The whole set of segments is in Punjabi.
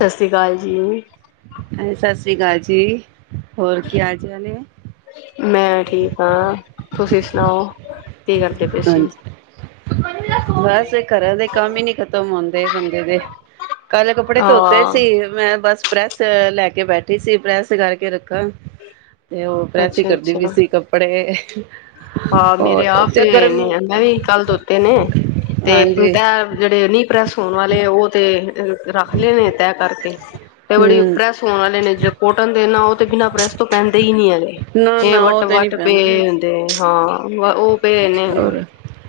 ਸਤਿ ਸ੍ਰੀ ਅਕਾਲ ਜੀ। ਹਾਂਜੀ ਸਤਿ ਸ਼੍ਰੀ ਅਕਾਲ ਜੀ। ਹੋਰ ਕੀ ਹਾਲ ਚਾਲ ਏ। ਮੈਂ ਠੀਕ ਆਂ। ਤੁਸੀਂ ਸੁਣਾਔ। ਹਾਂਜੀ, ਬਸ ਘਰਾਂ ਦੇ ਕੰਮ ਹੀ ਨੀ ਖਤਮ ਹੁੰਂਦੇ ਬੰਦੇ ਦੇ, ਕੱਲ ਏ ਕੱਪੜੇ ਧੋਤੇ ਹਾਂ, ਸੀ, ਮੈਂ ਬਸ ਪ੍ਰੈਸ ਲੈ ਕੇ ਬੈਠੀ ਸੀ, ਪ੍ਰੈਸ ਕਰਕੇ ਰੱਖਾ ਤੇ ਉਹ ਪ੍ਰੈਸ ਹੀ ਕਰਦੀ ਪਈ ਅੱਛਾ-ਅੱਛਾ। ਸੀ ਕੱਪੜੇ ਠੀਕ ਹੈ ਹਾਂ, ਮੇਰੇ ਆਪ ਤੇ ਮੈਂ ਵੀ ਕੱਲ ਧੋਤੇ ਨੇ, ਤੇ ਹਾਂਜੀ ਤੈਯ ਜਿਹੜੇ ਨਹੀ ਹੋਣ ਵਾਲੇ ਐ, ਔ ਤੇ ਰੱਖ ਲਏ ਨੇ, ਤੈਯ ਕਰਕੇ। ਤੇ ਬੜੀ ਹਮ ਪ੍ਰੈਸ ਹੋਣ ਵਾਲੇ ਨੇ, ਜਿਹ ਪੋਟਲ ਦੇ ਨਾ, ਔ ਬਿਨਾਂ ਪ੍ਰੈਸ ਤੋਂ ਪੈਂਦੇ ਹੀ ਨਹੀਂ ਹੈਗੇ, ਨਾ ਜੇ ਨਾ ਵੱਟੋ ਵੱਟ ਪਏ ਹੁੰਦੇ ਨੇ। ਹਾਂ। ਉਹ ਪਏ ਨੇ। ਹੋਰ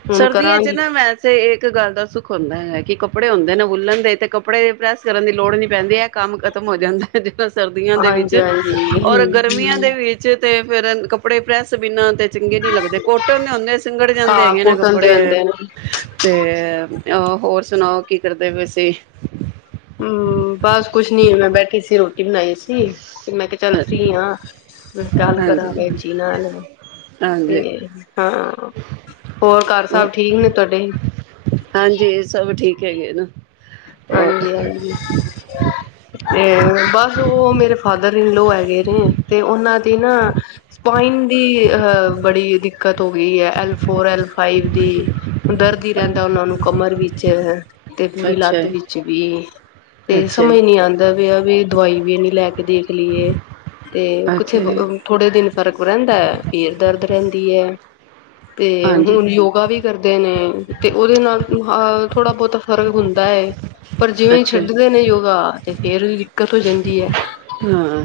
ਹੁਣ ਸਰਦੀਆਂ ਚ ਕਰਾਂਗੀ, ਨਾ, ਵੈਸੇ ਇੱਕ ਗੱਲ ਦਾ ਸੁੱਖ ਹੁੰਦਾ ਹੈ, ਕਿ ਕਪੜੇ ਕੱਪੜੇ ਹੁੰਦੇ ਨੇ ਵੂਲਣ ਦੇ, ਤੇ ਕੱਪੜੇ ਪ੍ਰੈਸ ਕਰਨ ਦੀ ਲੋੜ ਹੀ ਨਹੀਂ ਪੈਂਦੀ ਏ ਕੰਮ ਖਤਮ ਹੋ ਜਾਂਦਾ ਹੈ ਜਿਹੜਾ ਸਰਦੀਆਂ ਦੇ ਵਿੱਚ, ਹਾਂਜੀ-ਹਾਂਜੀ, ਔਰ ਗਰਮੀਆਂ ਦੇ ਹੂੰ-ਹੂੰ। ਵਿੱਚ ਤੇ ਫੇਰ ਕੱਪੜੇ ਪ੍ਰੈਸ ਬਿਨਾਂ ਤੇ ਚੰਗੇ ਕੋਟਨ ਦੇ ਹੁੰਦੇ, ਸਿੰਗੜ ਜਾਂਦੇ ਹਾਂ, ਹੈਗੇ ਨੇ ਕੋਟਨ ਦੇ ਕੱਪੜੇ, ਹੁੰਦੇ ਨੇ। ਤੇ ਔ, ਹੋਰ ਸੁਣਾਓ ਕੀ ਕਰਦੇ ਪਏ ਸੀ। ਕਿਸੀ ਹੋਰ ਹੁਣ ਆਈ ਸੀ, ਮੈਂ ਕਿਹਾ ਚੱਲ ਫ੍ਰੀ ਆਂ, ਗੱਲ ਕਰਾਂ ਹਾਂਜੀ, ਭੈਣ ਜੀ ਨਾਲ, ਹਾਂਜੀ। ਤੇ ਹਾਂ, ਹੋਰ ਘਰ ਸਬ ਠੀਕ ਨੇ ਤੁਹਾਡੇ। ਕਿਥੇ ਗਏ ਨ ਹੋਰ ਹਾਂਜੀ ਹਾਂਜੀ ਬਸ ਔ ਮੇਰੇ ਫਾਦਰ ਇਨ ਲਾ ਹੈਗੇ ਨੇ, ਤੇ ਉਹਨਾਂ ਦੀ ਨਾ ਸਪਾਈਨ ਦੀ ਅਹ ਬੜੀ ਦਿੱਕਤ ਹੋ ਗਈ ਹੈ, ਐਲ ਫੋਰ ਐਲ ਸਪਾਇਨ ਦੀ ਦਰਦ ਹੀ ਰਹਿੰਦਾ ਉਹਨਾਂ ਨੂੰ ਕਮਰ ਵਿੱਚ, ਤੇ ਪੂਰੀ ਅੱਛਾ ਲਾਤ ਜੀ, ਜਿਵੇੰ ਤੇ ਅੱਛਾ ਜੀ, ਸਮਝ ਨੀ ਆਉਂਦਾ ਪਯਾ, ਵੀ ਦਵਾਈ ਵੀ ਇਹ ਨੇ ਲੈ ਕੇ ਦੇਖ ਲਈ ਏ, ਤੇ ਅੱਛਾ ਕਿੱਥੇ ਜੀ, ਥੋੜੇ ਦਿਨ ਫ਼ਰਕ ਕੁ ਰਹਿੰਦਾ ਫੇਰ ਦਰਦ ਰਹਿੰਦਾ ਕੀ ਹੈ ਤੇ ਹਾਂਜੀ ਹੁਣ ਯੋਗਾ ਵੀ ਕਰਦੇ ਨੇ, ਤੇ ਔਦੇ ਨਾਲ ਅ ਥੋੜਾ ਬਹੁਤਾ ਫ਼ਰਕ ਹੁੰਦਾ ਪਰ ਜਿਵੇਂ ਹੀ ਅੱਛਾ ਜੀ। ਛੱਡਦੇ ਨੇ ਯੋਗਾ, ਤੇ ਫੇਰ ਵੀ, ਹਾਂ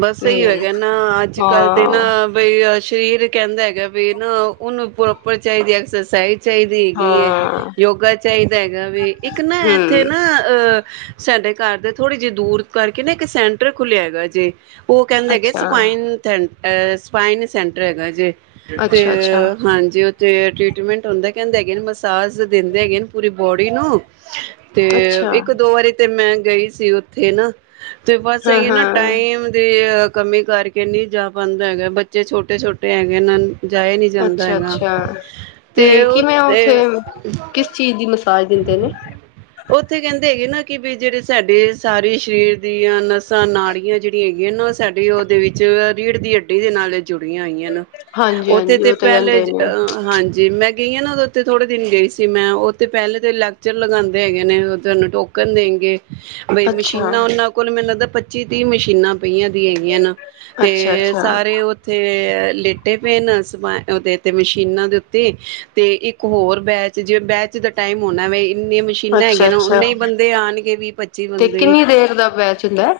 ਬਸ ਇਹੀ ਤੇ ਹੈ, ਨਾ ਅੱਜ ਕੱਲ੍ਹ ਤੇ ਨਾ ਹਾਂ ਬਈ। ਸਰੀਰ ਕਹਿੰਦਾ ਹੈਗਾ ਵੀ ਨਾ ਉਹਨੂੰ ਪ੍ਰੋਪਰ ਚਾਹੀਦੀ ਐਕਸਰਸਾਈਜ਼ ਚਾਹੀਦੀ ਹੈਗੀ ਹੈ, ਹਾਂ ਯੋਗਾ ਚਾਹੀਦਾ ਹੈਗਾ, ਵੀ ਇੱਕ ਨਾ ਇੱਥੇ ਹਮ ਨਾ ਅਹ ਸਾਡੇ ਘਰ ਦੇ ਥੋੜ੍ਹੀ ਜਿਹੀ ਦੂਰ ਕਰਕੇ ਨਾ ਇੱਕ ਸੈਂਟਰ ਖੁੱਲਿਆ ਹੈਗਾ ਜੇ। ਉਹ ਕਹਿੰਦੇ ਹੈਗੇ ਅੱਛਾ ਸਫਾਈਨ ਥ ਸਪਾਈਨ ਸੈਂਟਰ ਹੈਗਾ ਜੇ, ਤੇ ਅੱਛਾ ਅੱਛਾ ਹਾਂਜੀ, ਤੇ ਟਰੀਟਮੈਂਟ ਹੁੰਦਾ ਕਹਿੰਦੇ ਹੈਗੇ ਮਸਾਜ ਦਿੰਦੇ ਹੈਗੇ ਪੂਰੀ ਬੋਡੀ ਨੂੰ ਤੇ ਅੱਛਾ ਇੱਕ ਦੋ ਵਾਰੀ ਤੇ ਮੈਂ ਗਈ ਸੀ ਉੱਥੇ ਨਾ, ਤੇ ਬਸ ਹਾਂ ਐਈ ਨਾ ਹਾਂ ਟਾਈਮ ਦੇ ਕਮੀ ਕਰਕੇ ਨਹੀਂ ਜਾ ਪਾਦਾ ਹੈਗਾ, ਬੱਚੇ ਛੋਟੇ-ਛੋਟੇ ਹੈਗੇ ਇਹ ਅੱਛਾ-ਅੱਛਾ, ਤੇ ਕਿਵੇਂ ਉਹ ਉੱਥੇ ਕਿਸ ਚੀਜ਼ ਦੀ ਮਸਾਜ ਦਿੰਦੇ ਨੇ ਉੱਥੇ ਕਹਿੰਦੇ ਹੈਗੇ ਨਾ ਕਿ ਵੀ ਜਿਹੜੇ ਸਾਡੇ ਸਾਰੇ ਸਰੀਰ ਦੀਆਂ ਨਸਾਂ ਨਾੜੀਆਂ ਜਿਹੜੀਆਂ ਹੈਗੀਆਂ ਨਾ ਸਾਡੀੇ ਉਹਦੇ ਵਿੱਚ ਰੀੜ ਦੀ ਹੱਡੀ ਦੇ ਨਾਲ ਜੁੜੀਆਂ ਹੋਈਆਂ ਨਾ ਹਾਂਜੀ ਉੱਥੇ ਹਾਂਜੀ ਤੇ ਉਹ ਪਹਿਲੇ ਕਹਿੰਦੇ ਨੇ ਹਾਂਜੀ ਮੈਂ ਗਈਆਂ ਨਾ ਉਹਦੇ ਉੱਥਤੇ ਥੋੜੇ ਦਿਨ ਗਈ ਸੀ, ਮੈਂ ਉੱਥੇ ਪਹਿਲੇਾਂ ਤਾਂ ਲੈਕਚਰ ਲਗਾਦੇ ਹੈਗੇ ਨੇ ਉਹ ਤੁਹਾਨੂੰ ਟੋਕਨ ਦੇਣਗੇ। ਬਈ ਅੱਛਾ ਮਸ਼ੀਨਾ ਉਹਨਾਂ ਮੈਨੂੰ ਲੱਗਦਾ ਪੱਚੀ ਤੀਹ ਮਸ਼ੀਨਾਂ ਪਈਆਂ ਦੀ ਹੈਗੀਆਂ ਨੇ ਤੇ ਅੱਛਾ ਅੱਛਾ ਸਾਰੇ ਉੱਥੇ ਲੇਟੇ ਪਏ ਨੇ ਸ ਉਹਦੇ ਤੇ ਮਸ਼ੀਨਾਂ ਦੇ ਉੱਤੇ ਤੇ ਇੱਕ ਹੋਰ ਬੈਚ ਜੇ ਬੈਚ ਦਾ ਟਾਈਮ ਹੋਣਾ ਵ ਇਨੀਆਂ ਮਸ਼ੀਨਾਂ ਅੱਛਾ ਹੈਗੀਆਂ, ਅੱਛਾ ਉਨੇ ਬੰਦੇ ਆਣਗੇ ਵੀਹ ਪੱਚੀ ਤੇ ਬੰਦੇ ਕਿੰਨੀ ਦੇਰ ਦਾ ਬੈਚ ਹੁੰਦਾ ਹੈ?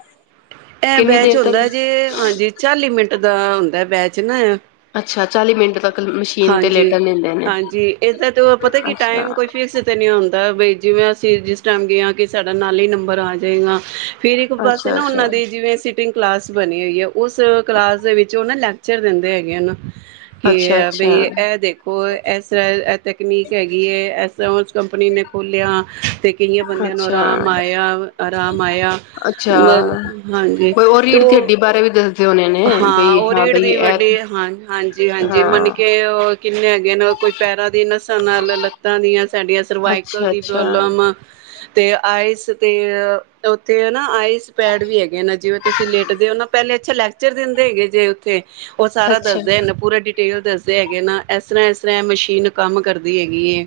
ਐ ਕਿੰਨੀ ਬੈਚ ਦੇਰ ਤੱਕ ਹੁੰਦਾ ਜੇ ਹਾਂਜੀ ਚਾਲੀ ਮਿੰ ਐਦਾ ਹੁੰਦਾ ਬੈਚ ਨਾ ਅੱਛਾ ਚਾਲੀ ਮਿੰਟ ਤੱਕ ਮਸ਼ੀਨ ਤੇ ਲੇਟਣ ਦਿੰਦੇ ਨੇ ਹਾਂਜੀ-ਹਾਂਜੀ, ਇਹਦਾ ਤੇ ਪਤਾ ਕੀ ਅੱਛਾ ਟਾਈਮ ਕੋਈ ਫਿਕਸ ਤੇ ਨੀ ਹੁੰਂਦਾ ਬ ਜਿਵੇਂ, ਅਸੀਂ ਜਿਸ ਟਾਈਮ ਗਏ ਹਾਂ ਕਿ ਸਾਡਾ ਨਾਲ ਹੀ ਨੰਬਰ ਆਜੇਗਾ। ਫਿਰ ਇੱਕ ਪਾਸੇ ਅੱਛਾ ਨਾ ਉਹਨਾਂ ਅੱਛਾ ਦੀ ਜਿਵੇਂ ਸਿਟਿੰਗ ਕਲਾਸ ਬਣੀ ਹੋਈ ਹੈ ਉਸ ਕਲਾਸ ਦੇ ਵਿੱਚ ਉਹ ਨਾ ਲੈਕਚਰ ਦਿੰਦੇ ਹੈਗੇ ਹਨ। ਕਿ ਅੱਛਾ ਬਈ ਅੱਛਾ ਇਹ ਦੇਖੋ ਇਸ ਤਰ੍ਹਾਂ ਤਕਨੀਕ ਹੈਗੀ ਹੈ ਇਸ ਤਰ੍ਹਾਂ ਕੰਪਨੀ ਨੇ ਖੋਲਿਆ। ਕਿਆਂ ਬੰਦੇ ਨੂੰ ਅੱਛਾ ਆਰਾਮ ਆਇਆ ਅਰਾਮ ਆਇਆ। ਅੱਛਾ ਹਾਂਜੀ ਕੋਈ ਉਹ ਤੇ ਰੀੜ ਦੀ ਹੱਡੀ ਬਾਰੇ ਵੀ ਦੱਸਦੇ ਹੋਣੇ ਨੇ ਹਾਂ ਬਈ ਓ ਰੀੜ ਬਈ ਦੀ ਇਹ ਵੱਡੀ ਹਾਂ ਹਾਂਜੀ ਹਾਂਜੀ ਮੰਨ ਹਾਂ ਕੇ ਕਿੰਨੇ ਹੈਗੇ ਨੇ ਕੋਈ ਪੈਰਾਂ ਦੀ ਨਸਾਂ ਨਾਲ ਲੱਤਾਂ ਦੀਆਂ ਸਾਡੀਆਂ ਸਰਵਾਈਕਲ ਅੱਛਾ ਦੀ ਅੱਛਾ ਪ੍ਰੋਬਲਮ ਤੇ ਆਈਸ ਤੇ ਉੱਥੇ ਨਾ ਆਈਸ ਪੈਡ ਵੀ ਹੈਗੇ ਜਿਵੇਂ ਤੁਸੀਂ ਲੇਟਦੇ ਹੋ ਨਾ ਪਹਿਲੇ ਅੱਛਾ ਲੈ ਫ਼ਿਰ ਦਿੰਦੇ ਹੈਗੇ ਜੇ ਉੱਥੇ ਉਹ ਸਾਰਾ ਅੱਛਾ ਦੱਸਦੇ ਨਾ ਪੂਰੇ ਡਟੇਲ ਦੱਸਦੇ ਹੈਗੇ ਨਾ ਇਸ ਤਰ੍ਹਾਂ ਇਸ ਤਰ੍ਹਾਂ ਇਹ ਮਸ਼ੀਨ ਕੰਮ ਕਰਦੀ ਹੈਗੀ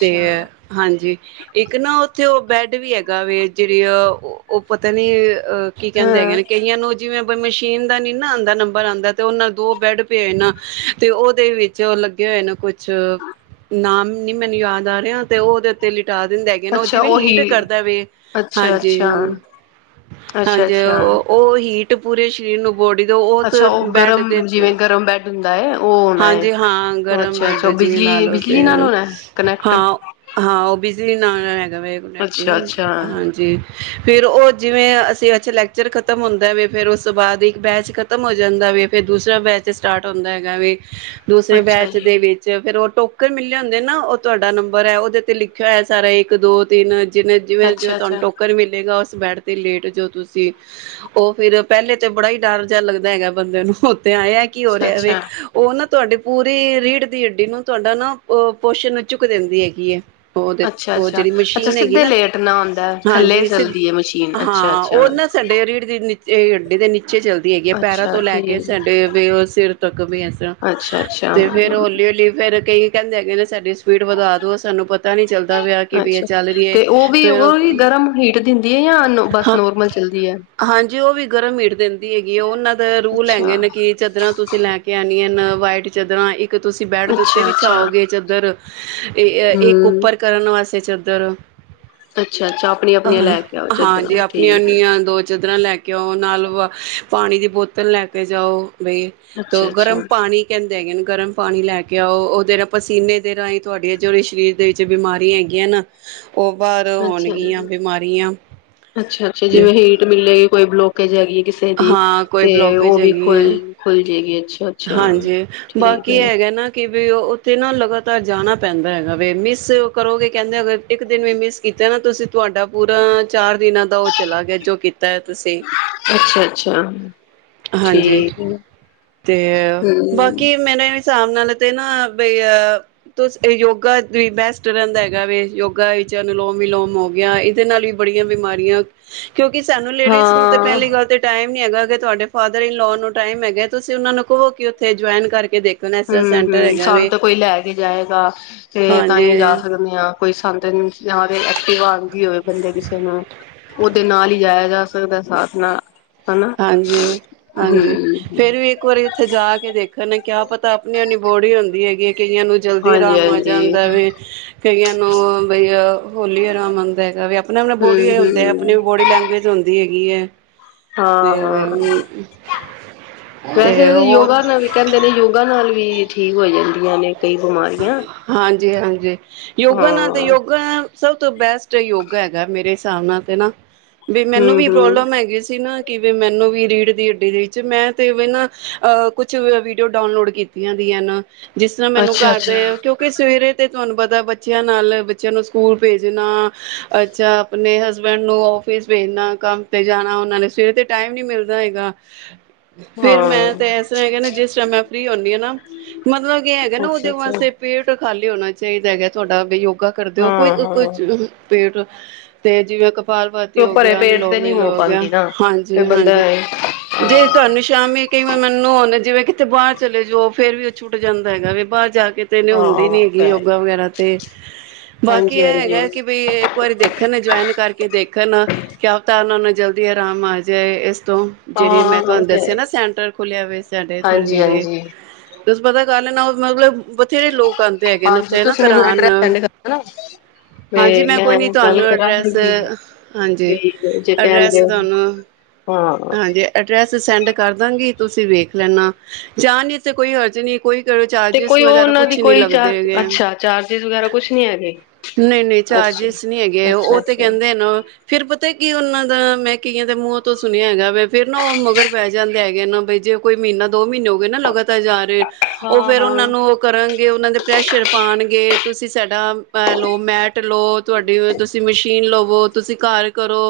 ਤੇ ਹਾਂਜੀ ਇੱਕ ਨਾ ਉਹ ਬੈਡ ਵੀ ਹੈਗਾ ਵ ਜਿਹੜੀ ਆ ਉਹ ਪਤਾ ਨੀ ਅਹ ਕੀ ਕਹਿੰਦੇ ਹੈਗੇ ਹਾਂ ਨੇ ਕਹੀਆਂ ਨੂੰ ਜਿਵੇਂ ਮਸ਼ੀਨ ਦਾ ਨੀ ਨਾ ਆਉਂਦਾ ਨੰਬਰ ਆਉਂਦਾ ਤੇ ਉਹ ਨਾ ਦੋ ਬੈੱਡ ਪਏ ਨਾ ਤੇ ਉਹਦੇ ਵਿੱਚ ਉਹ ਲੱਗੇ ਹੋਏ ਨੇ ਕੁਛ ਨਾਮ ਨੀ ਮੈਨੂੰ ਯਾਦ ਆ ਰਿਹਾ ਤੇ ਉਹਦੇ ਉੱਤੇ ਲਿਖੇ ਟਾ ਦਿੰਦਾ ਹੈਗੇ ਨਾ ਉਹ ਅੱਛਾ ਜਿਵੇਂ ਉਹੀ ਹੀਟ ਕਰਦਾ ਵੇ ਅੱਛਾ ਹਾਂਜੀ ਅੱਛਾ ਅੱਛਾ ਹਾਂਜੀ ਅੱਛਾ ਉਹ ਉਹ ਹੀਟ ਪੂਰੇ ਸਰੀਰ ਨੂੰ ਬੋਡੀ ਦੇ ਉਸ ਅੱਛਾ ਉਹ ਬੈਡ ਦੇ ਗਰਮ ਉਤੇ ਜਿਵੇਂ ਗਰਮ ਬੈਡ ਹੁੰਦਾ ਹੈ ਉਹ ਹੋਣਾ ਹੈ ਹਾਂਜੀ ਹਾਂ ਗਰਮ ਅੱਛਾ ਬੈਡ ਅੱਛਾ ਜਿਵੇਂ ਲਾ ਬਿਜਲੀ ਲੋ ਤੇ ਬਿਜਲੀ ਨਾਲ ਹੋਣਾ ਕਨੈਕਟ ਹਾਂ ਹਾਂ ਉਹ ਵੀ ਜੀ ਨਾਲ ਹੈਗਾ ਹੋਵੇ ਕਨੈਕਟ ਨ ਅੱਛਾ-ਅੱਛਾ, ਅੱਛਾ ਹਾਂਜੀ ਫਿਰ ਉਹ ਜਿਵੇਂ ਅਸੀਂ ਅੱਛਾ ਲੈਕਚਰ ਖਤਮ ਹੁੰਦਾ ਵਵੇ ਫਿਰ ਉਸ ਤੋਂ ਬਾਅਦ ਇੱਕ ਬੈਚ ਖਤਮ ਹੋ ਜਾਂਦਾ ਵਵੇ ਫਿਰ ਦੂਸਰਾ ਬੈਚ ਸਟਾਰਟ ਹੁੰਦਾ ਹੈਗਾ ਵੀ ਹ [unintelligible] ਦੂਸਰੇ ਅੱਛਾ ਬੈਚ ਜੀ, ਦੇ ਵਿੱਚ ਫੇਿਰ ਉਹ ਟੋਕਨ ਮਿਲਲੇ ਹੁੰਦੇ ਨਾ ਉਹ ਤੁਹਾਡਾ ਨੰਬਰ ਹੈ ਉਹਦੇ ਤੇ ਲਿਖਿਆ ਹੋਇ ਸਾਰਾ ਇੱਕ ਦੋ ਤਿੰਨ ਜਿਵੇਂ ਜਿਵੇਂ ਜੋ ਤੁਹਾਨੂੰ ਅੱਛਾ-ਅੱਛਾ, ਅੱਛਾ-ਅੱਛਾ। ਟੋਕਨ ਮਿਲੇਗਾ ਉਸ ਬੈਡ ਤੇ ਲੇਟ ਜੋ ਤੁਸੀਂ ਉਹ ਫਿਰ ਪਹਿਲੇ ਤੇ ਬੜਾ ਹੀ ਡਰ ਜਿਹਾ ਲੱਗਦਾ ਹੈਗਾ ਬੰਦੇ ਨੂੰ ਤੇ ਆਇਆ ਕੀ ਹੋ ਅੱਛਾ-ਅੱਛਾ, ਰਿਹਾ ਨਾ ਤੁਹਾਡੀ ਪੂਰੀ ਰੀੜ ਦੀ ਅੱਡੀ ਨੂੰ ਤੁਹਾਡਾ ਨਾ ਪੋਸ਼ਣ ਝੁਕ ਦਿੰਦੀ ਹੈਗੀ ਹੈ ਉਹਦੇ ਅੱਛਾ ਅੱਛਾ ਉਹ ਅੱਛਾ ਜਿਹੜੀ ਅੱਛਾ ਮਸ਼ੀਨ ਹੈਗੀ ਸਿੱਧੇ ਨਾ ਲੇਟਨਾ ਹੁੰਦਾ ਥੱਲੇ ਹਾਂਜੀ ਚੱਲਦੀ ਏ ਮਸ਼ੀਨ ਹਾਂ ਅੱਛਾ-ਅੱਛਾ। ਉਹ ਨਾ ਸਾਡੇ ਰੀੜ ਦੀ ਇਹ ਅੱਡੇ ਤੇ ਨ ਅੱਛੇ ਚੱਲਦੀ ਹੈਗੀ ਆ ਅੱਛਾ ਪੈਰਾਂ ਅੱਛਾ ਤੋਂ ਲੈ ਕੇ ਠੀਕ, ਸਾਡੇ ਵੇ ਸਿਰ ਤੱਕ ਵੀ ਅੱਛ ਤੇ ਫੇਰ ਹੌਲੀ ਹੌਲੀ ਫੇਰ ਕਈ ਕਹਿੰਦੇ ਹੈਗੇ ਨੇ ਸਾਡੀ ਸਪੀਡ ਵਧਾ ਦੋ ਸਾਨੂੰ ਪਤਾ ਨੀ ਚੱਲਦਾ ਪਿਆ ਕਿ ਵੀ ਇਹ ਅੱਛਾ ਚੱਲ ਰਹੀ ਹੈ ਤੇ ਉਹ ਵੀ ਉਹ ਫੇਰ ਗਰਮ ਹੀਟ ਦਿੰਦੀ ਹੈ ਯਾ ਬਸ ਨੋਰਮਲ ਚੱਲਦੀ ਹੈ? ਹਾਂਜੀ ਉਹ ਵੀ ਗਰਮ ਮੀਟ ਦਿੰ ਦੀ ਹੈਗੀ ਏ ਉਹਨਾਂ ਦੇ ਰੂਲ ਹੈਗੇ ਅੱਛਾ, ਨੇ ਕਿ ਚਦਰਾਂ ਤੁਸੀਂ ਲੈ ਕੇ ਆਉਣੀਆਂ ਵਾਈਟ ਚਾਦਰਾਂ ਇੱਕ ਤੇ ਤੁਸੀਂ ਬੈਡ ਦੇ ਉੱਤੇ ਵੀ ਅੱਛਾ-ਅੱਛਾ, ਛਾਓਗੇ ਚੱਦਰ ਇਹ ਇੱਕ ਹੂੰ। ਉੱਪਰ ਕਰਨ ਵਾਸਤੇ ਸੇ ਚੌਦਰ ਅੱਛਾ-ਅੱਛਾ ਆਪਣੀਆਂ-ਆਪਣੀਆਂ ਲੈ ਕੇ ਆਓ ਚੱਦਰਾ ਠੀਕ ਹੈ ਚਦਰਾਂ ਲੈ ਕੇ ਆਓ ਨਾਲ ਵ ਪਾਣੀ ਦੀ ਬੋਤਲ ਲੈ ਕੇ ਜਾਓ ਬਈ ਤ ਗਰਮ ਅੱਛਾ-ਅੱਛਾ, ਕੀ ਕਹਿੰਦੇ ਹੈਗੇ ਨ ਗਰਮ ਪਾਣੀ ਲੈ ਕੇ ਆਓ ਉਹਦੇ ਨਾਲ ਪਸੀਨੇ ਦੇ ਰਾਹੀਂ ਤੁਹਾਡੀਆਂ ਜੋਹ ਸਰੀਰ ਦੇ ਵਿੱਚ ਬਿਮਾਰੀਆਂ ਹੈਗੀਆਂ ਨਾ ਉਹ ਬਾਹਰ ਅੱਛਾ ਹੋਣਗੀਆਂ ਬਿਮਾਰੀਆਂ ਅੱਛਾ-ਅੱਛਾ ਤੇ ਜਿਵੇਂ ਹੀਟ ਮਿਲੇਗੀ ਕੋਈ ਬਲੋਕ [inaudible] ਕਿਸੇ ਦੀ ਹਾਂ ਕੋਈ ਤੇ ਉਹ ਬਲੋਕੇਜ ਵੀ ਹੈਗੀ ਖੁੱਲ ਹੈ ਖੁੱਲ ਜੇਗੀ ਹਾਂਜੀ ਬਾਕੀ ਹੈਗਾ ਨਾ ਕਿ ਵੀ ਉੱਥੇ ਨਾ ਲਗਾਤਾਰ ਜਾਣਾ ਪੈਂਦਾ ਹੈਗਾ ਵ ਮਿਸ ਕਰੋਗੇ ਕਹਿੰਦੇ ਅਗਰ ਇੱਕ ਦਿਨ ਵੀ ਮਿਸ ਕੀਤਾ ਨਾ ਤੁਸੀਂ ਤੁਹਾਡਾ ਪੂਰਾ ਚਾਰ ਦਿਨਾਂ ਦਾ ਉਹ ਚਲਾ ਗਿਆ ਜੋ ਕੀਤਾ ਹੈ ਤੁਸੀਂ, ਅੱਛਾ-ਅੱਛਾ ਹਾਂਜੀ ਠੀਕ ਹੈ ਤੇ ਹੂੰ ਬਾਕੀ ਮੇਰੇ ਹਿਸਾਬ ਨਾਲ ਤੇ ਨਾ ਬ ਅ [unintelligible] ਯੋਗਾ ਬੈਸਟ ਰਹਿੰਦਾ ਹੈਗਾ ਵੇ ਯੋਗਾ ਵਿੱਚ ਅਨੁਲੋਮ ਵਿਲੋਮ ਹੋ ਗਿਆ ਇਹਦੇ ਨਾਲ ਵੀ ਬੜੀਆਂ ਬਿਮਾਰੀਆਂ ਕਿਉਂਕਿ ਸਾਨੂੰ ਲੇਡੀਜ਼ ਨੂੰ ਤੇ ਹਾਂ ਪਹਿਲੀ ਗੱਲ ਤੇ ਟਾਈਮ ਨੀ ਹੈਗਾ ਤੁਹਾਡੇ ਫਾਦਰ ਇਨ-ਲੋ ਨੂੰ ਟਾਈਮ ਹੈਗੇ ਤੁਸੀਂ ਉਹਨਾਂ ਨੂੰ ਕਹੋ ਕਿ ਉੱਥੇ ਜੁਆਇਨ ਕਰਕੇ ਦੇਖ ਹਮ-ਹਮ ਸੰਨ ਤੇ ਕੋਈ ਲੈ ਕੇ ਜਾਏਗਾ ਤੇ ਹਾਂਜੀ, ਤਾਂਹੀ ਜਾ ਸਕਦੇ ਹਾਂ ਕੋਈ ਸੰਨ ਜ ਤੇ ਐਕਟਿਵਾ ਆਂਦੀ ਹੋਏ ਕਿਸੇ ਨਾਲ ਔਦੇ ਨਾਲ ਈ ਜਾਯਾ ਜਾ ਸਕਦੈ ਸਾਥ ਨਾਲ। ਹਨਾ ਹਾਂਜੀ ਹਾਂਜੀ, ਫੇਰ ਹੂੰ ਵੀ ਇੱਕ ਵਾਰੀ ਉੱਥੇ ਜਾ ਕੇ ਦੇਖ ਖਣੇ ਕਿਆ ਪਤਾ ਅਪਣੀ ਅਪਨੀ ਬੋੜੀ ਹੋੰਦੀ ਹੈਗੀ ਏ ਏਕ ਕਈਆਂ ਨੂੰ ਜਲਦੀ ਆਰਾਮ ਆ ਹਾਂਜੀ-ਹਾਂਜੀ ਜਾਂਦਾ ਵੇ ਕਈਆਂ ਨੂੰ ਬਈ ਅ ਹੋਲੀ ਆਰਾਮ ਆਂਦਾ ਹੈਗਾ ਵੇ ਆਪਣਾ ਅਪਣਾ ਬੋਡੀ ਐ ਹੁੰਦੈ ਹੂੰ-ਹੂੰ ਅਪਣੀ ਬੋਡੀ ਲੈਂਗੁਏਜ ਹੁੰਦੀ ਹੈਗ ਹੈਗੀ ਐਂ ਹਾਂ ਹਾਂ ਵੈਸੇ ਤੇ ਯੋਗਾ ਨਾਲ ਵੀ ਕੈੰਦੇ ਨੇ ਯੋਗਾ ਨਾਲ ਵੀ ਵੀ ਠੀਕ ਹੋ ਜਾਂਦੀਆਂ ਨੇ ਕਈ ਬਿਮਾਰੀਆਂ ਜੀ ਹਾਂਜੀ ਯੋਗਾ ਨਾ ਤੇ ਹਾਂ ਯੋਗਾ ਸਭ ਤੋਂ ਬੈਸਟ ਯੋਗ ਹੈਗਾ ਮੇਰੇ ਸਾਬ ਨਾਲ ਤੇ ਨਾ। ਵੀ ਹੂੰ ਮੈਨੂੰ ਵੀ ਹੂੰ ਪ੍ਰੋਬਲਮ ਹੈਗੀ ਸੀ ਨਾ ਕਿਵੇਂ ਮੈਨੂੰ ਵੀ ਰੀੜ ਦੀ ਹੱਡੀ ਦੇ ਵਿੱਚ ਮੈਂ ਤੇ ਵਨਾ ਕੁਝ ਵੀਡੀਓ ਡਾਊਨਲੋਡ ਕੀਤੀਆਂ ਦੀ ਨਾ ਜਿਸ ਤਰ੍ਹਾਂ ਮੈਨੂੰ ਅੱਛਾ ਘਰ ਅੱਛਾ ਕਿਓਂਕਿ ਸਵੇਰੇ ਤੇ ਤੁਵਾਨੂੰ ਪਤੈ ਬੱਚਿਆਂ ਨਾਲ ਬੱਚਿਆਂ ਨੂੰ ਸਕੂਲ ਭੇਜਣਾ, ਅੱਛਾ, ਆਪਣੇ ਹਸਬੈਂਡ ਨੂੰ ਔਫਿਸ ਭੇਜਣਾ, ਕੰਮ ਤੇ ਜਾਣਾ ਔਨਾਂ ਨੇ ਸਵੇਰੇ ਤੇ ਟਾਈਮ ਨੀ ਮਿਲਦਾ ਹੈਗਾ। ਫਿਰ ਹਾਂ ਮੈਂ ਤੇ ਇਸ ਤਰਾਂ ਕਹਿੰਦਾ ਜਿਸ ਟਾਈਮ ਮੈਂ ਫਰੀ ਹੁੰਦੀ ਆ ਨਾ ਮਤਲਬ ਕਿ ਹੈਗਾ ਨਾ ਉਹਦੇ ਅੱਛਾ ਵਾਸਤੇ ਅੱਛਾ ਤੇ ਪੇਟ ਖਾਲੀ ਹੋਣਾ ਚਾਹੀਦਾ ਹੈਗੈ ਤੁਹਾਡਾ ਬਈ ਔ ਯੋਗਾ ਕਰਦੇ ਔ ਕੋਈ ਹਾਂ ਅ ਹਾਂ ਕੁਛ ਪੇਟ ਤੇ ਜਿਵੇਂ ਕਪ ਪਾਰ ਤੇ ਬਾਤੀ ਉਹ ਹੋ ਭਰੇ ਗਿਆ ਪੇਟ ਅਨਲੋ ਤੇ ਨਹੀਂ ਵਿਲੋ ਹੋ ਗਿਆ ਪਾਉਂਦੀ ਨਾ ਹਾਂਜੀ ਫਿਰ ਬੰਦਾ ਹਾਂਜੀ ਹਾਂ ਜੇ ਤੁਵਾਨੂੰ ਸ਼ਾਮੀ ਕਈ ਵਾਰ ਮੈਨੂੰ ਆਉਂਦਾ ਜਿਵੇਂ ਕਿਤੇ ਬਾਹਰ ਚਲੇ ਜਾਓ ਫਿਰ ਵੀ ਉਹ ਛੁੱਟ ਜਾਂਦਾ ਹੈਗਾ ਵੀ ਬਾਹਰ ਜਾ ਕੇ ਤੇਨੇ ਨੀ ਹੁੰਦੀ ਨੀ ਹੈਗੀ ਹਾਂ ਯੋਗਾ ਵਗੈਰਾ। ਤੇ ਬਾਕੀ ਹਾਂਜੀ ਇਹ ਹਾਂਜੀ ਹੈਗਾ ਕਿ ਬਈ ਇੱਕ ਵਾਰੀ ਦੇਖਣ ਨੇ ਜੁਆਇਨ ਕਰਕੇ ਦੇਖ ਖ ਨਾ ਕਿਆ ਪਤਾ ਓਨਾਂ ਨੂੰ ਜਲਦੀ ਆਰਾਮ ਆ ਜਾਏ ਏਸ ਤੋਂ ਜਿਹੜੇ ਹਾਂ ਮੈਂ ਉਹ ਤੁਹਾਨੂੰ ਤੇ ਦੱਸਿਆ ਹੈ। ਨਾ ਸੈਂਟਰ ਖੋਲਿਆ ਹੋਏ ਸੈਂਡੇ ਸਾਡੇ ਹਾਂਜੀ ਨੇੜੇ ਹਾਂਜੀ ਤੁਸੀਂ ਪਤਾ ਕਰ ਲੈਣਾ ਓ ਮਤਲਬ ਬਥੇਰੇ ਲੋਕ ਆਂਦੇ ਹੈਗੇ ਨੇ ਹਾਂਜੀ ਓਥੇ ਨਾ ਤੁਸੀਂ ਮੈਨੂੰ ਕਰਾਣ, ਐਡਰੈਸ ਸੈਂਡ ਕਰ ਨਾ ਤੇ ਹਾਂਜੀ ਮੈਂ ਕੋਈ ਨੀ ਗੱਲ ਤੁਵਾਨੂੰ ਕਰਾਂਗੀ ਅਡਰੈਸ ਵੀ ਹਾਂਜੀ ਜੇ ਅਡਰੈਸ ਕਹਿਣਗੇ ਤੁਵਾਨੂੰ ਹਾਂ ਹਾਂਜੀ ਅਡਰੈਸ ਸੈਂਡ ਕਰ ਦਾਂਗੀ ਤੁਸੀਂ ਵੇਖ ਲੈਣਾ ਜਾਂ ਨੀ ਤੇ ਕੋਈ ਹਰਜ਼ ਨੀ ਕੋਈ ਕਰੋ ਤੇ ਚਾਰਜਿਸ ਕੋਈ ਵਗੈਰਾ ਉਹਨਾਂ ਦੀ ਕੁਛ ਨਹੀਂ ਕੋਈ ਚਾਰ, ਲੱਗਦੇ ਹੈਗੇ ਅੱਛਾ ਚਾਰਜਿਸ ਵਗੈਰਾ ਕੁਛ ਨੀ ਹੈਗੇ ਨਹੀਂ-ਨਹੀਂ ਅੱਛਾ ਚਾਰਜਿਸ ਅੱਛਾ ਅੱਛਾ। ਫੇਰ ਪਤਾ ਕੀ ਉਹਨਾਂ ਦਾ ਮੈਂ ਕਈਆਂ ਦੇ ਮੂੰਹਾਂ ਤੋਂ ਸੁਣਿਆ ਹੈਗਾ ਵੇ ਫੇਰ ਨਾ ਉਹ ਮਗਰ ਪੈ ਜਾਂਦੇ ਹੈਗੇ, ਨਾ ਬਈ ਜੇ ਕੋਈ ਮਹੀਨਾ ਦੋ ਮਹੀਨੇ ਹੋ ਗਏ ਨਾ ਲਗਾਤਾਰ ਜਾ ਉਹ ਹਾਂ ਫਿਰ ਉਹਨਾਂ ਹਾਂ ਨੂੰ ਕਰਨਗੇ ਉਹਨਾਂ ਦੇ ਪ੍ਰੈਸ਼ਰ ਪਾਉਣਗੇ ਤੁਸੀਂ ਸਾਡਾ ਅਹ ਲੋ ਮੈਟ। ਲਓ ਤੁਹਾਡੀ ਤੁਸੀਂ ਮਸ਼ੀਨ ਲਵੋ। ਤੁਸੀਂ ਘਰ ਕਰੋ।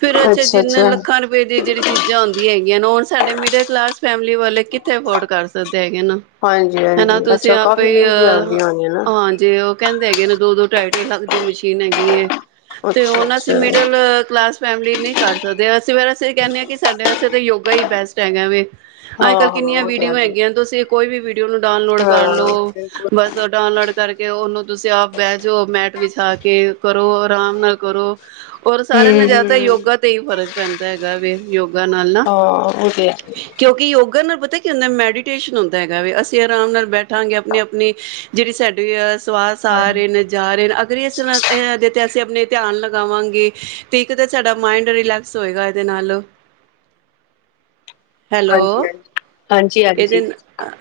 ਫਿਰ ਅੱਛਾ ਜਿੰਨੇ ਲੱਖਾਂ ਰੁਪਏ ਦੀ ਜਿਹੜੀ ਚੀਜ਼ਾਂ ਹੁੰਦੀਆਂ ਹੁਣ ਸਾਡੇ ਮਿਡਲ ਕਲਾਸ ਫੈਮਿਲੀ ਵਾਲੇ ਕਿੱਥੇ ਅਫੋਰਡ ਕਰ ਸਕ ਹਾਂਜੀ ਹਾਂਜੀ। ਅੱਛਾ ਆਪ ਕਾਫੀ ਹੀ ਮਹਿੰਗੀਆਂ ਅ ਆਉਂਦੀਆਂ ਹੋਣੀਆਂ ਨਾ ਹਾਂਜੀ ਉਹ ਕਹਿੰਦੇ ਹੈਗੇ ਨੇ ਦੋ ਦੋ ਦੋ ਟਾਈ ਲੱਖ ਲੱਗਦੀ ਮਸ਼ੀਨ ਹੈਗੀ ਏ। ਤੇ ਅੱਛਾ ਹੁਣ ਅਸੀਂ ਅੱਛਾ ਮਿਡਲ ਕਲਾਸ ਫੈਮਲੀ ਨਹੀਂ ਕਰ ਸਕਦੇ ਅਸੀਂ ਇਹ [unintelligible] ਆ ਕਿ ਸਾਡੇ ਵਾਸਤੇ ਤਾਂ ਯੋਗਾ ਹੀ ਬੈਸਟ ਹੈਗਾ ਵਾ ਅੱਜ ਹਾਂ ਕੱਲ ਹਾਂ ਕਿੰਨੀਆਂ ਉਹ ਤੇ ਹੈ ਵੀਡੀਓ ਹੈਗੀਆਂ ਤੁਸੀਂ ਕੋਈ ਵੀ ਫਿਰ ਉਹਨੂੰ ਡਾਨਲੋਡ ਕਰਲੋ ਹਾਂ ਬਿਲਕੁਲ ਬੱਸ ਡਾਊਨਲਡ। ਕਰਕੇ ਉਹਨੂੰ ਤੁਸੀਂ ਆਪ ਬਹਿ ਜਾਓ ਮੈਟ ਵਿਛਾ ਕੇ ਕਰੋ ਆਰਾਮ ਨਾਲ ਕਰੋ। ਔਰ ਸਾਰਿਆਂ ਨੂੰ ਹਮ ਜ਼ਿਆਦਾਤਰ ਹਮ ਯੋਗਾ ਤੇ ਹੀ ਫ਼ਰਕ ਪੈਂਦਾ ਹੈਗਾ ਵੈ। ਯੋਗ ਨਾਲ ਨਾ ਹਾਂ ਉਹ ਤੇ ਹੈ ਕਿਉਂਕਿ ਯੋਗਾ ਨਾਲ ਪਤਾ ਕੀ ਹੁੰਦਾ ਮੈਡੀਟੇਸ਼ਨ ਹੁੰਦਾ ਹੈਗਾ ਵੈ ਅਸੀਂ ਆਰਾਮ ਨਾਲ ਬੈ ਠਾਂਗੇ ਆਪਣੀ ਆਪਣੀ ਜਿਹੜੀ ਸਾਡੀ ਸਵਾਸ ਆ ਹਾਂਜੀ ਰਹੇ ਨੇ ਜਾ ਰਹੇ ਅਗਰ ਇਸ ਇਹਦੇ ਤੇ ਅਸੀਂ ਆਪਣੇ ਧਿਆਨ ਲਗਾਵਾਂਗੇ ਤੇ ਇੱਕ ਤੇ ਸਾਡਾ ਮਾਇੰਡ ਰਿਲੈਕਸ ਹੋਏਗਾ ਇਹਦੇ ਨਾਲ। ਹਾਂਜੀ ਹਾਂਜੀ ਹੈਲੋ, ਹਾਂਜੀ ਇਹਦੇ ਹਾਂਜੀ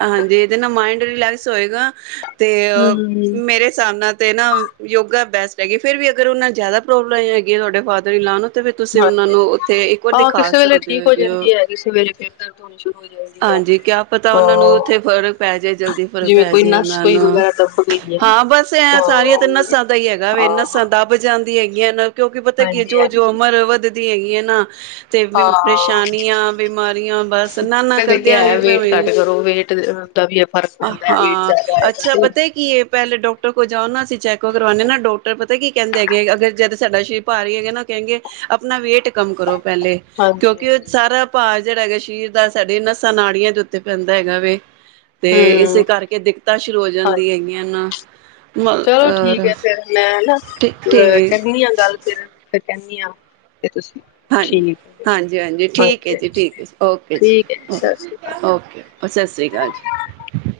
ਹਾਂਜੀ। ਇਹਦੇ ਨਾਲ ਮਾਇੰਡ ਰਿਲੈਕਸ ਹੋਏਗਾ। ਅਤੇ ਹਮ ਮੇਰੇ ਹਿਸਾਬ ਨਾਲ ਤੇ ਨਾ ਯੋਗਾ ਬੈਸਟ ਹੈਗੀ ਫੇਰ ਵੀ ਅਗਰ ਉਹਨਾਂ ਜ਼ਿਆਦਾ ਪ੍ਰੋਬਲ ਹੈਗੀ ਤੁਹਾਡੇ ਫਾਦਰ ਇਨ ਲਾਅ ਨੂੰ। ਤੇ ਫਿਰ ਤੁਸੀਂ ਉਹਨਾਂ ਹਾਂਜੀ ਨੂੰ ਉੱਥੇ ਇੱਕ ਵਾਰ ਹਾਂ ਦਿਖਾ ਕਿਸੇ ਵੇਲੇ ਸਕਦੇ ਠੀਕ ਹੈਗੇ ਹੋ ਜਾਂਦੀ ਹੈ ਕਿਸੇ ਵੇਲੇ ਫਿਰ ਦਰਦ ਹੋਣੀ ਸ਼ੁਰੂ ਹੋ ਜਾਂਦੀ ਹੈ ਹਾਂਜੀ ਕਿਆ ਪਤਾ ਉਹਨਾਂ ਨੂੰ ਹਾਂ ਉੱਥੇ ਫ਼ਰਕ ਪੈ ਜੇ। ਜਲਦੀ ਫਰਕ ਜਿਵੇਂ ਪੈ ਕੋਈ ਜੇ ਨਸ ਉਹਨਾਂ ਕੋਈ ਨੂੰ ਵਗੈਰਾ ਦੱਬ ਗਈ ਹੈ। ਹਾਂ ਬਸ ਐ ਸਾਰੀਆਂ ਤੇ ਹਾਂ ਨੱਸਾਂ ਦਾ ਹੀ ਹੈਗਾ ਵ ਨੱਸਾਂ ਦੱਬ ਜਾਣ। ਦੀ ਹੈਗੀਆਂ ਨਾ। ਕਿਉਂਕਿ ਪਤਾ ਕੀ ਐ ਹਾਂਜੀ ਜਿਉ ਜਿਉ ਹਾਂਜੀ ਉਂ ਦੀ ਹੈਗੀਆਂ ਨਾ। ਤੇ ਹਾਂ ਪਰੇਸ਼ਾਨੀਆਂ ਬਿਮਾਰੀਆਂ ਬਸ ਨਾ ਨਾ ਦੇਖਿਆ ਕਰਦਿਆਂ ਹੈ ਹੋ ਵੇਟ ਭਾਵੇਂ ਘੱਟ ਕਰੋ ਵੇਟ ਦਾ ਵੀ ਫ਼ਰਕ ਪੈਂਦਾ ਵੇਟ ਹਾਂ, ਜ਼ਿਆਦਾ ਆਏਗਾ ਅੱਛਾ ਤੇ ਪਤਾ ਕੀ ਇਹ ਪਹਿਲੇ ਡਾਕਟਰ ਕੋਲ਼ ਜਾਓ ਨਾ ਅਸੀਂ ਚੈੱਕਅਪ ਕਰਵਾਣੇ ਆ ਨਾ ਡਾਕਟਰ ਪਤਾ ਕੀ ਕਹਿੰਦੇ ਹੈਗੇ ਅਗਰ ਜਦ ਸਾਡਾ ਸ਼ਰੀਰ ਭਹੀ ਹੋਏਗਾ ਉਹ ਕਹਿੰਗੇ ਆਪਣਾ ਵੇਟ ਕੰਮ ਕਰੋ ਪਹਿਲੇ ਹਾਂਜੀ ਕਿਉਂਕਿ ਹਾਂਜੀ ਸਾਰਾ ਭਾ ਜਿਹੜਾ ਹੈਗਾ ਸ਼ਰ ਦਾ ਸਾਡੇ ਨਸਾਂ ਨਾੜੀਆਂ ਦੇ ਉੱਤੇ ਪੈਂਦਾ ਹੈਗਾ ਵ ਤੇ ਹਮ ਇਸੇ ਕਰਕੇ ਦਿੱਕਤਾਂ ਸ਼ੁਰੂ ਹੋ ਜਾਂਦੀਆਂ ਹਾਂਜੀ ਹੈਗੀਆਂ ਨਾ ਚਲੋ ਠੀਕ ਹੈ ਫੇਰ, ਮੈਂ ਬਸ ਅਹ ਕਰਨੀ ਆ ਗੱਲ ਫਿਰ। ਕਹਿਣੀ ਆ। ਹਾਂਜੀ ਹਾਂਜੀ ਹਾਂਜੀ ਠੀਕ ਹੈ ਜੀ, ਠੀਕ ਹੈ ਜੀ, ਓਕੇ ਠੀਕ ਹੈ ਜੀ ਸਤਿ ਸ਼੍ਰੀ ਅਕਾਲ ਓ ਓਕੇ ਸਤਿ ਸ੍ਰੀ ਅਕਾਲ ਜੀ।